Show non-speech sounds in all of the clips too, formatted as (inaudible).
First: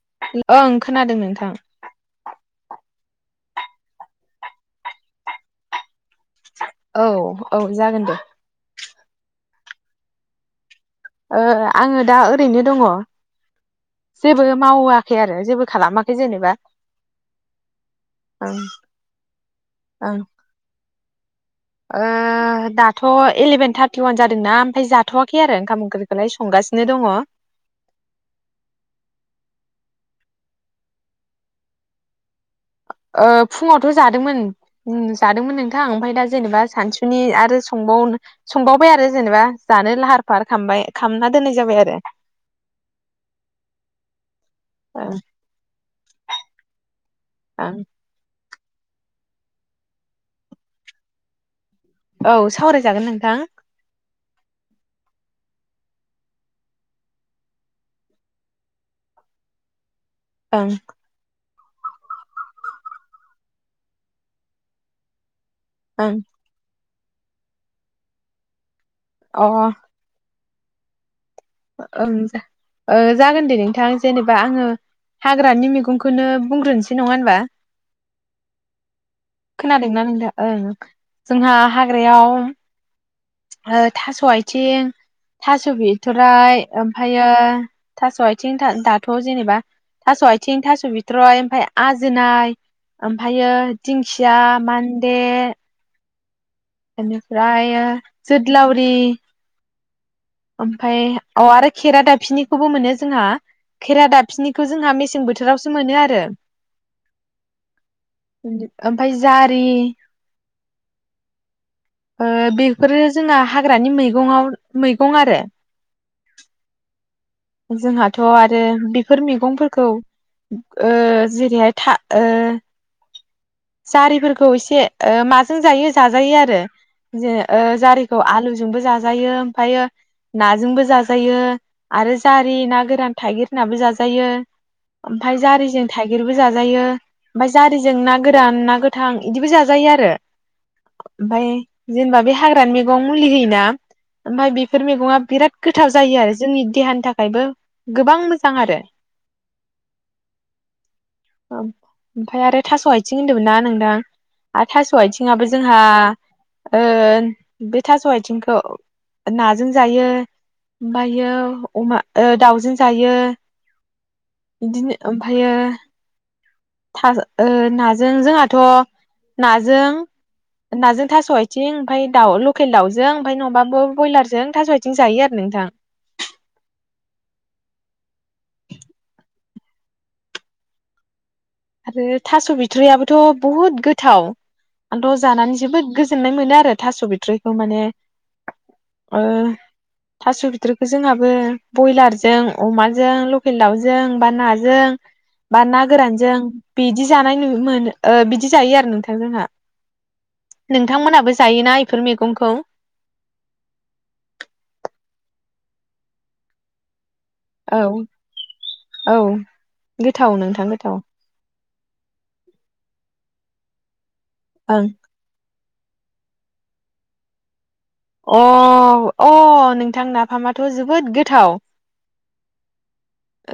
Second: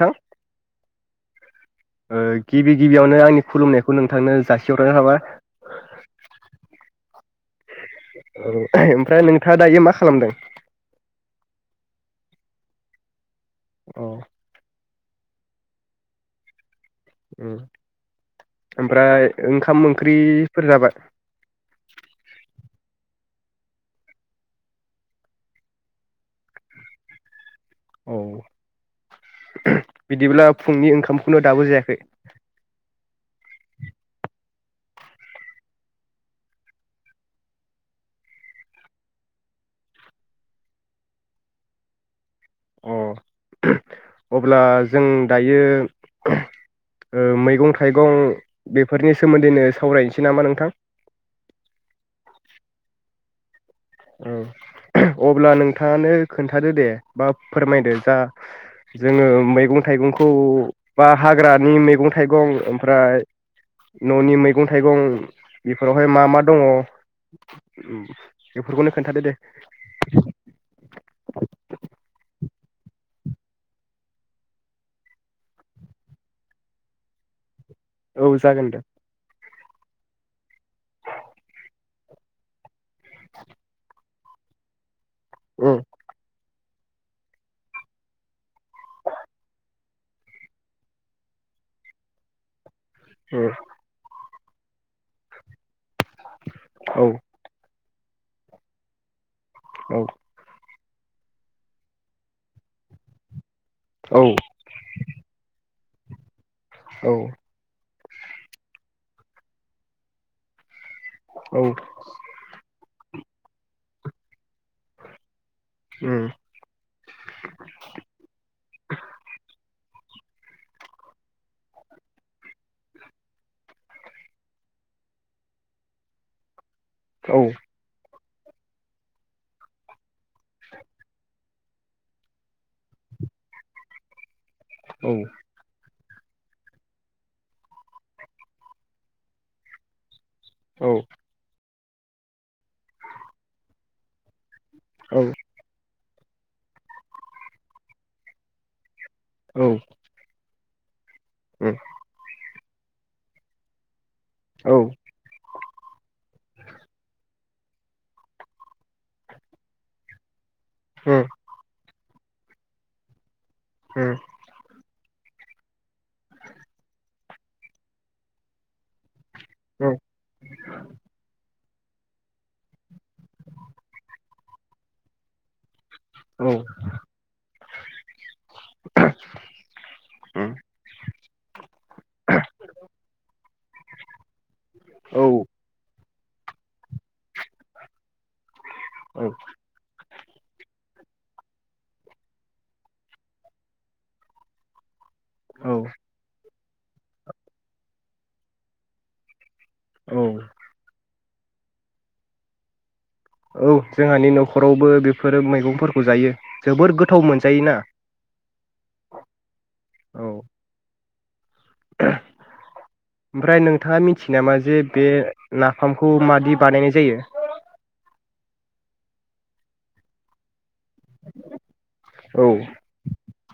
नोंथां ओं खोनादों नोंथां। ओ गिबि गिबियावनो आंनि खुलुमनायखौ नोंथांनो जासिहरनाय थाबाय। औ औ जागोन दे। था दायो मा खालामदों? ओ आङो दा ओरैनो दङ। अ जेबो मावा खै आरो जेबो खालामाखै जेनेबा ओं ओमफ्राय ओंखाम ओं ओंख्रिफोर जाबाय? ओ दाथ' इलेभेन थारटि अवान जादोंना ओमफ्राय जाथ'वाखै आरो ओंखाम ओंख्रिखौलाय संगासिनो दङ। औ बिदिब्ला फुंनि ओंखामखौनो दाबो जायाखै? ओ फुङावथ' जादोंमोन जादोंमोन नोंथां ओमफ्राय दा जेनेबा सानसुनि आरो संबावनो संबावबाय आरो जेनेबा जानो लाहार फाहार खालामबाय खामना दोननाय जाबाय आरो। अ अब्ला जों ओं दायो ओ मैगं ओं थाइगं बेफोरनि सोमोन्दैनो सावरायनोसै नामा नोंथां? औ सावरायजागोन नोंथां। औ अब्ला नोंथाङानो खोन्थादो दे बा फोरमायदो जा जोङो मैगं थाइगंखौ ओं ग्रानि मैगं थाइगं ओमफ्राय न'नि मैगं थाइगं बेफोरावहाय ओं मा मा दङ? उम बेफोरखौनो खोन्थादो दे। अ ओं ओ जागोन दे नोंथां जेनेबा आङो हाग्रानि मैगंखौनो बुंग्रोनोसै नङा होनबा? औ जागोन दे। खोनादोंना नोंथां ओं ओं जोंहा हाग्रायाव ओ थास' आइथिं थास' उम बिथ'राइ ओमफायो थास'आइथिं था दाथ'जेनेबा थास' आइथिं थास' बिथ्रय ओमफाय आजोनाय। ओमफायो उम दिं खिया मान्दे औ एनिफ्रायो जोदलाउरि औ ओमफाय औ आरो खेरा दाफिनिखौबो मोनो जोंहा। खेरा दाबफिनिखौ जोंहा मेसें बोथोराव खो मोनो आरो। औ ओमफाय जारि औ फोरो जोंना हाग्रानि मैगंआव मै गं आरो। उम जोंहाथ' आरो बिफोर मिगंफोरखौ ओ जेरैहाय था ओ जारिफोरखौ एसे ओ माजों जायो जाजायो आरो। जे औ ओ जारि खौ आलुजोंबो जाजायो ओमफायो नाजोंबो जाजायो। आरो जारि ना गोरान थाइगिर होनाबो जाजायो। ओमफाय जारिजों थाइगिरबो जाजायो ओमफाय जारिजों ना गोरान ना गोथां इदिबो जाजायो आरो। औ ओमफाय जेनेबा बे हाग्रानि मेगं मुलि होयिना ओमफ्राय बि फोर मेगंआ बिराद गोथाव जायो आरो जोंनि देहानि थाखा खायबो गोबां मोजां आरो। औ औ ओमफाय आरो थास' आइथिं होनदोंमोन ना नोंथां? आरो औ थास' आइथिंआबो जोंहा ओ बे थास' आयथिंखौ नाजों जायो। उम मबायो अमा। ओ दाउजों जायो। होम। बिदिनो ओमफायो था ओ नाजों जोंहाथ' नाजों उम नाजों थास' आयथ आथिं ओमफाय दाउ लकेल दाावजों ओमफाय नङाबो ब-बयलारजों थास' आथिं जायो आरो नोंथां। औ। उम। आरो थास' बिथ'रियाबोथ' बुहुद गोथाव आंथ' जानानै जोबोद गोज गोजोननाय मोनो आरो थास' बिथ्रिखौ माने ओ थास' बिथ'रिखौ जोंहाबो बयलारजों अमाजों लकेल दाउजों बा नाजों बा औ ना गोरानजों बिदि जानाय नु मोनो ओ बिदि जायो आरो नोंथां जोंहा। औ नोंथांमोनाबो जायोना एफोर मैगंखौ? औ जोंहानि न'खरावबो बेफोर मैगंफोरखौ जायो जोबोद गो औ औ औ गोथाव नोंथां गोथाव। ओमफ्राय नोंथाङा मिथि थि नामा जे बे नाफामखौ मादि बानायनाय जायो? अ अ नोंथां नाफामाथ' जोबोद गोथाव। औ।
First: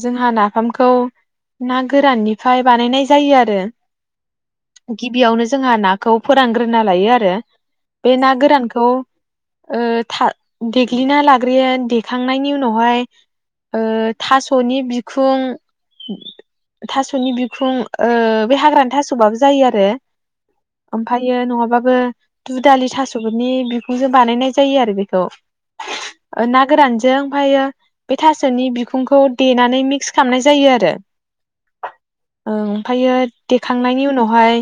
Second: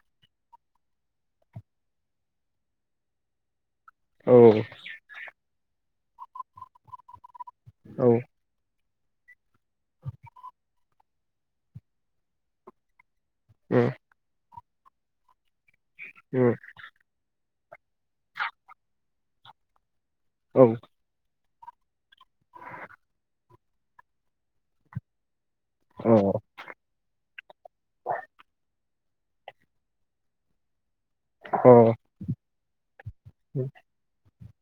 जोंहा नाफामखौ ना गोराननिफ्राय बानायनाय जायो आरो। औ गिबियावनो जोंहा ना खौ फोरानग्रोना लायो आरो। औ बे ना गोरानखौ ओ था देग्लिना लाग्रोयो देखांनायनि उनावहाय ओ। थास'नि बिखुं उम थास'नि बि खुं ओ बे हाग्रानि थास'बाबो जायो आरो। औ ओमफायो नङाब माबाबो दुदालि थास'फोरनि बिखुंजों बानायनाय जायो आरो बेखौ। अ ओ ना गोरानजों ओमफायो बे थास'नि खुंखौ देनानै मिक्स खालामनाय जायो आरो अ ओमफायो उम देखांनायनि उनावहाय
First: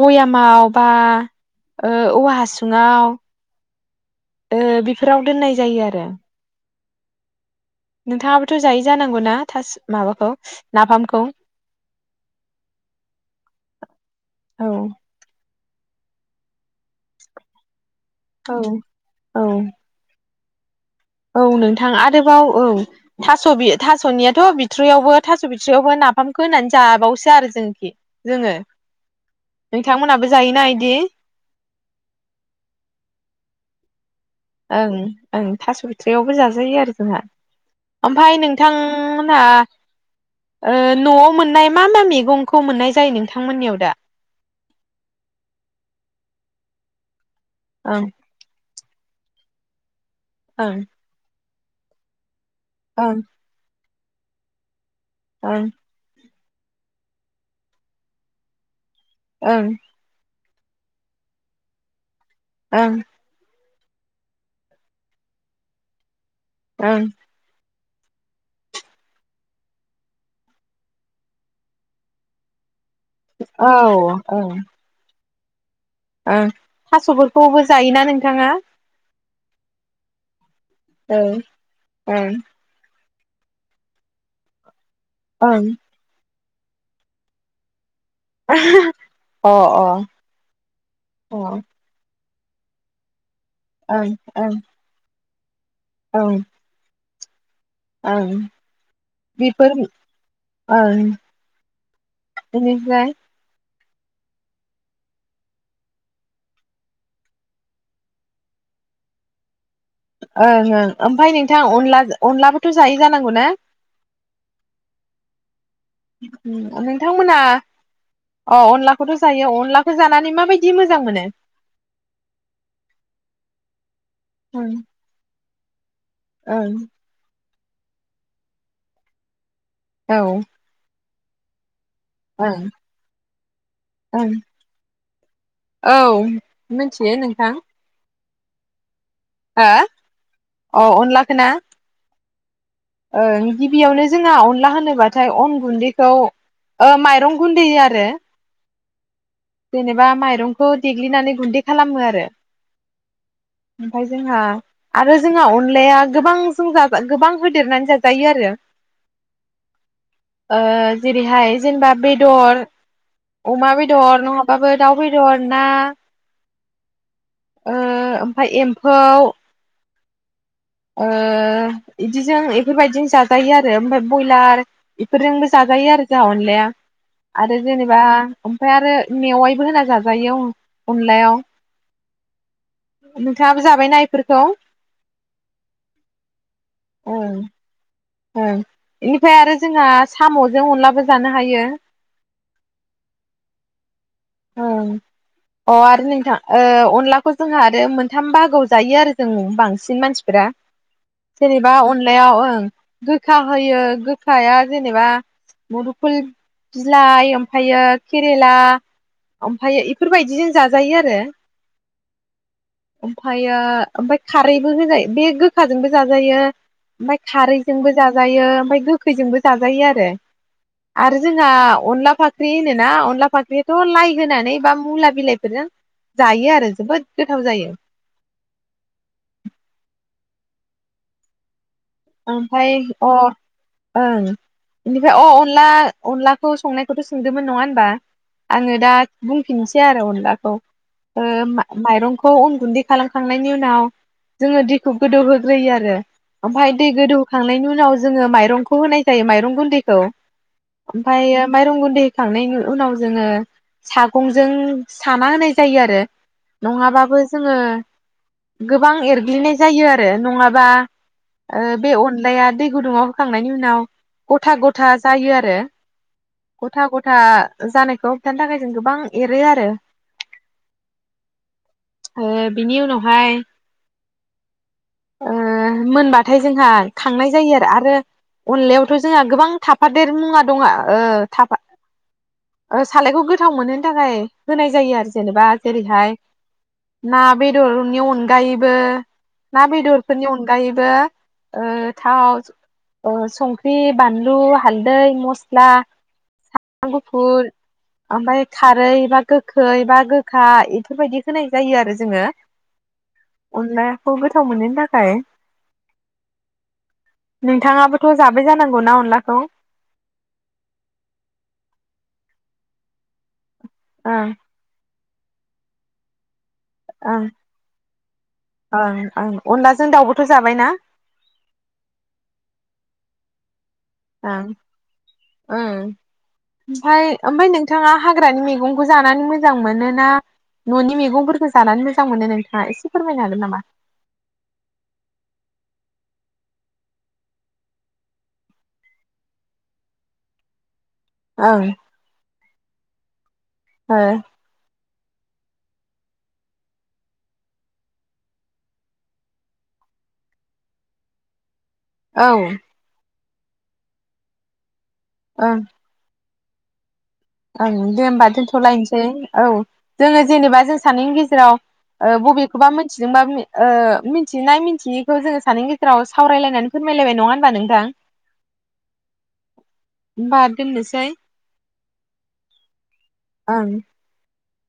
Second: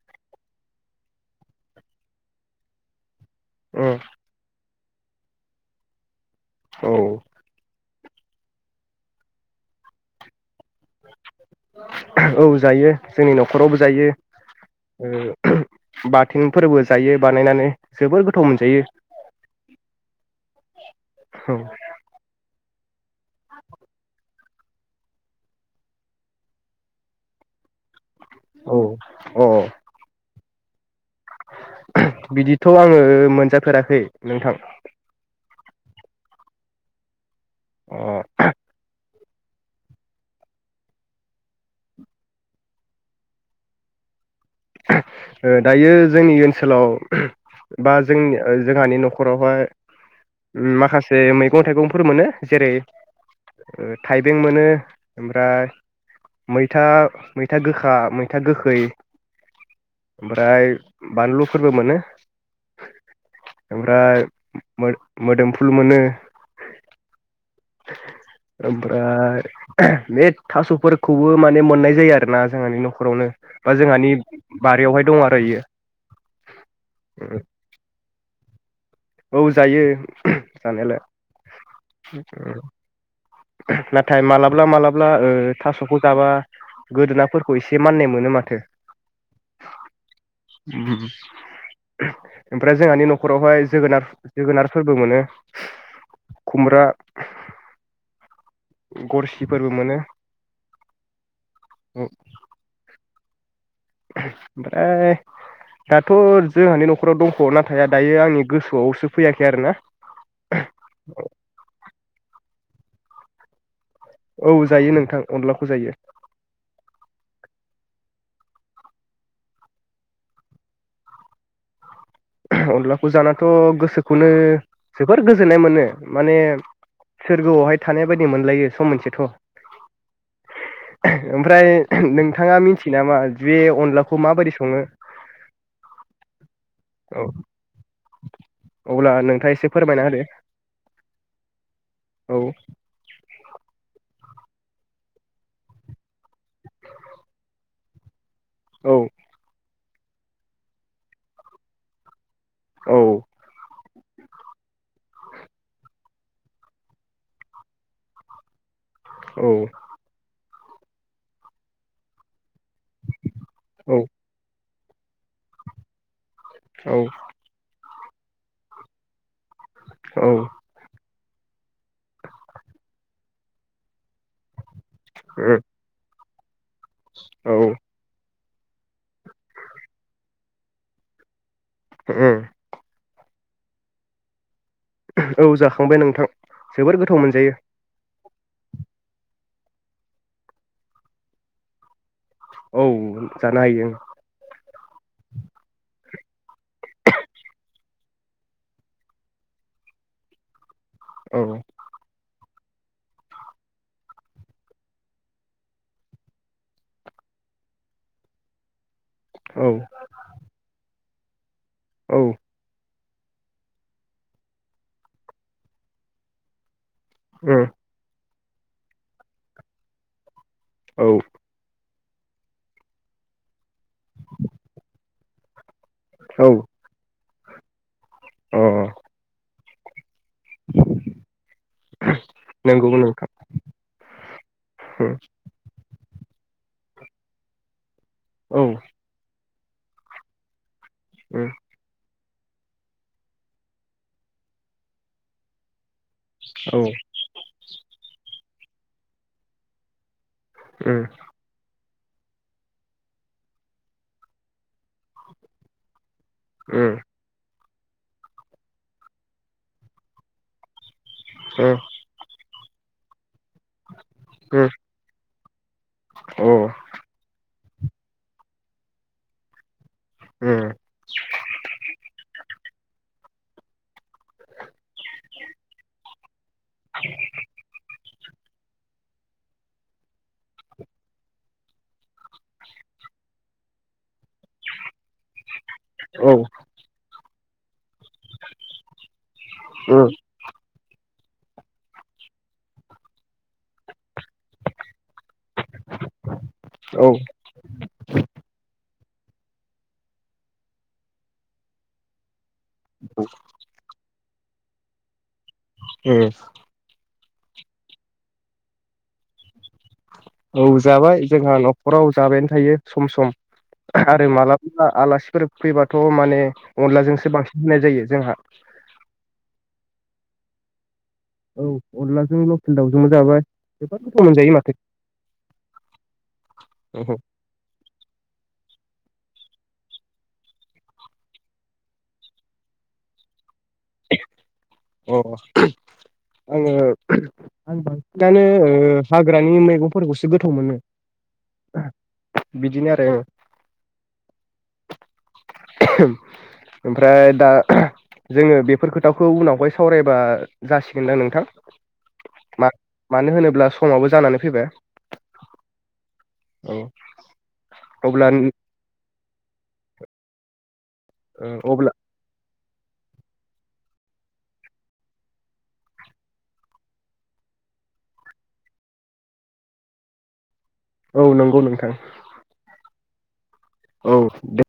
बया माव बा ओ औवा हासुङाव उम। ओ बेफोराव दोननाय जायो आरो। औ। नोंथाङाबोथ' जायो जानांगौना थास' माबाखौ नाफामखौ औ जायो जोंनि न'खरावबो जायो। औ ओ बाथोनफोरबो जायो बानायनानै जोबोर गोथाव औ मोनजायो। (inaudible) औ औ नोंथां आरोबाव औ थास' बि थास'नियाथ' बिथ्रियावबो थास' बिथ्रियावबो नाफामखौ होनानै जाबावसो आरो जोंखि जोङो। औ औ अ नोंथांमोनाबो जायोना इदि? बिदिथ' आङो मोनजाफेराखै नोंथां ओं ओं। थास' बिथ्रायावबो जाजायो आरो जोंहा। अ ओमफाय नोंथांमो ना ओ न'आव मोननाय मा मा मेगंखौ मोननाय जायो नोंथांमोननियाव दा? ओ दायो जोंनि ओन्सोलाव बा ओं जोंनि ओ जोंहानि न'खरावहाय ओं माखासे मै गं थाइगंफोर मोनो। जेरै ओं ओ थाइबें मोनो ओं ओमफ्राय मैथा मैथा गोखा, मैथा गोखै, ओं। ओमफ्राय बानलुफोरबो मोनो ओं। ओमफ्राय मो-मोदोमफुल मोनो ओं। ओमफ्राय बे थास'फोरखौबो माने मोननाय जायो आरोना जोंहानि न' खरावनो औ बा जोंहानि ओं बारियावहाय दं आ खायो ओं थासफोरखौबो जायोना नोंथाङा? औ जायो। जानायालाय। ओं ओं नाथाय मालाबा मालाबा। मालाबा ओं थासखौ जाबा। गोदोनाफोरखौ एसे। माननाय मोनो माथो। अ अ ओं ओमफ्राय जोंहानि नखरावहाय। जोगोनार ओं ओं जोगोनारफोरबो मोनो। ओं खुमब्रा। ओं। गरसिफोरबो बेफोर मोनो ओ बिनिफ्राय। ओमफ्राय दाथ जोंहानि नखराव दंखायो नाथाय दायो आंनि गोसोआवसो फैयाखै आरोना। ओं ओं ओमफ्राय नोंथां अनला अनलाबो। -थ जायो जानांगौ ना। औ जायो नोंथां अनलाखौ जायो। नोंथांमोना अ अनलाखौथ जायो अनलाखौ जानानै माबायदि मोजां मोनो? अनलाखौ जानाथ गोसोखौ। गोसोखौनो ओं जोबोर गोजोननाय। गोजोननाय मोनो। माने ओं सोरगोआवहाय। थानाय बायदि मोनलायो सम मोनसेथ। औ। ओमफ्राय। नोंथाङा ओं मिथियो नामा बे अनलाखौ ओं माबायदि सङो? औ मिथियो औ नोंथां। अब्ला नोंथाङा एसे फोरमायना होदो हो अ अनला खोना। औ। गिबियावनो जोंहा अनला होनोब्लाथाय अन गुन्दैखौ माइरं गुन्दै आरो। औ। जेनेबा माइरंखौ देग्लिनानै गुन्दै खालामो आरो। औ। ओमफ्राय जोंहा, आरो जोंहा अनलाया गोबां जों गोबां होदेरनानै जाजायो आरो। औ। जेरैहाय जेनेबा बेदर। अमा औ बेदर नङाबाबो। दाउ बेदर, ना औ ओ ओमफ्राय एम्फौ, औ ओ इदिजों इफोरबायदिनो जाजायो आरो ओमफ्राय बयलार बेफोरजोंबो जाजायो आरो जाहा अनलाया। आरो औ जेनिबा ओमफ्राय आरो मेवाइबो होना जाजायो अनलायाव। उम नोंथाङाबो जाबायना इफोरखौ? औ जाखांबाय नोंथां। जोबोर गोथाव ओं मोनजायो। ओं एनिफ्राय आरो जोंहा साम'जों अनलाबो जानो हायो। औ जानो हायो। ओं अ आरो नोंथां ओ अनलाखौ जोंहा आरो मोनथाम बागोआव जायो आरो जों बांसिन मानसिफोरा। औ जेनेबा अनलायाव ओं गोखा होयो गोखाया जेनेबा मदुफुल बिलाइ, ओमफ्रायो केरेला, औ ओमफ्राय इफोरबायदिजों जाजायो आरो। (unintelligible) औ ओमफ्रायो ओमफ्राय खारैबो होजायो बे गोखाजोंबो जाजायो। ओमफ्राय खारै बो जायो ओमफ्राय गोखैजोंबो जायो आरो। आरो जोंहा अनला फाख्रि होनो ना अनला फाख्रियाथ' लाइ होनानै बा मुला बिलाइफोरजों औ जायो आरो जोबोद गोथाव जायो। अ अ (unintelligible) ओमफाय नंगौ अ नोंथां ओं इनिफाय अ अनला अनलाखौ संनायखौथ' सोंदोंमोन नङा होनबा? औ आङोदा बुं फिननोसै आरो अनलाखौ ओ मा माइरं खौ उन गुन्दै खालामखांनायनि उनाव जोङो दैखौ गोदौहोग्रोयो आरो। ओमफाय दै गोदौखांनायनि उनाव जोङो माइरं खौ होनाय जायो माइरं गुन्दैखौ। ओमफ्राय माइरं गुन्दै। थांनायनि उनाव जोङो सागंजों। साना होनाय जायो आरो औ नङाबाबो जोङो। गोबां एरग्लिनाय जायो आरो नङाबा। ओ औ बे अनलायानो। दै गुदंयाव। होखांनायनि उनाव गथा गथा जायो आरो। (unintelligible) औ औ गथा-गथा जानायखौ होबथानो थाखाय जों गोबां एरो आरो। ओ बिनि उनावहाय। ओम मोनबा। थाय जोंहा खांनाय जायो आरो-आरो। अनलायावथ जोंहा गोबां थाफादेर मुवा दङ ओ थाफा सालायखौ गोथाव मोनहोनो थाखाय होनाय जायो आरो जेनेबा। जेरै हाय ना। बेदर नि अनगायैबो ना बेदरफोरनि अनगायैबो। ओ थाव ओ संख्रि बानलु हालदै मस्ला। स्ला साम्राम गुफुर ओमफ्राय खारै। बा गोखै बा गोखा बेफोरबायदि होनाय जायो आरो जोङो। उनला। औ गोथाव मोननि थाखाय। ए नोंथाङाबोथ जाबाय जानांगौना अनलाखौ। औ जाबाय जोंहा नखराव जाबायानो थायो सम -सम। ओं खारो माला बोला आलास फोर फैबाथ माने। ओं अनलाजोंसो बांसिन होनाय जायो जोंहा ओं ओं अनलाजों दाउ। जाबायना। औ अनलाजों लकेल दाउजोंबो जाबाय। जोबोद गोथाव ओं मोनजायो माथो ओं ओमफ्राय-ओमफ्राय नोंथाङा हाग्रानि मैगं। खौ जानानै मोजां मोनो ना ननि मैगंफोरखौ जानानै मोजां मोनो नोंथाङा एसे फोरमायनो हागोन नामा? (inaudible) अ आङो आं बांसिनानो ओ हाग्रानि मैगंफोरखौसो गोथाव मोनो ओं बिदिनो आरो ओं ओ (unintelligible) ओमफ्राय दा जोङो बेफोर खोथाखौ उनावहाय सावरायबा जासिगोनदां नोंथां औ मानो होनोब्ला समाबो जानानै फैबाय ओं औ ओं दे होमबा अब्ला दोनथ'लायनोसै औ जोङो जेनेबा जों सानैनि ओ गेजेराव अब्ला ओ बबे खौबा मिथिदोंबा मिथिनाय मिथियैखौ जोङो सानैनि गेजेराव सावरायलायनानै फोरमायलायबाय नङा होनबा नोंथां होनबा औ नंगौ नोंथां ओं औ दे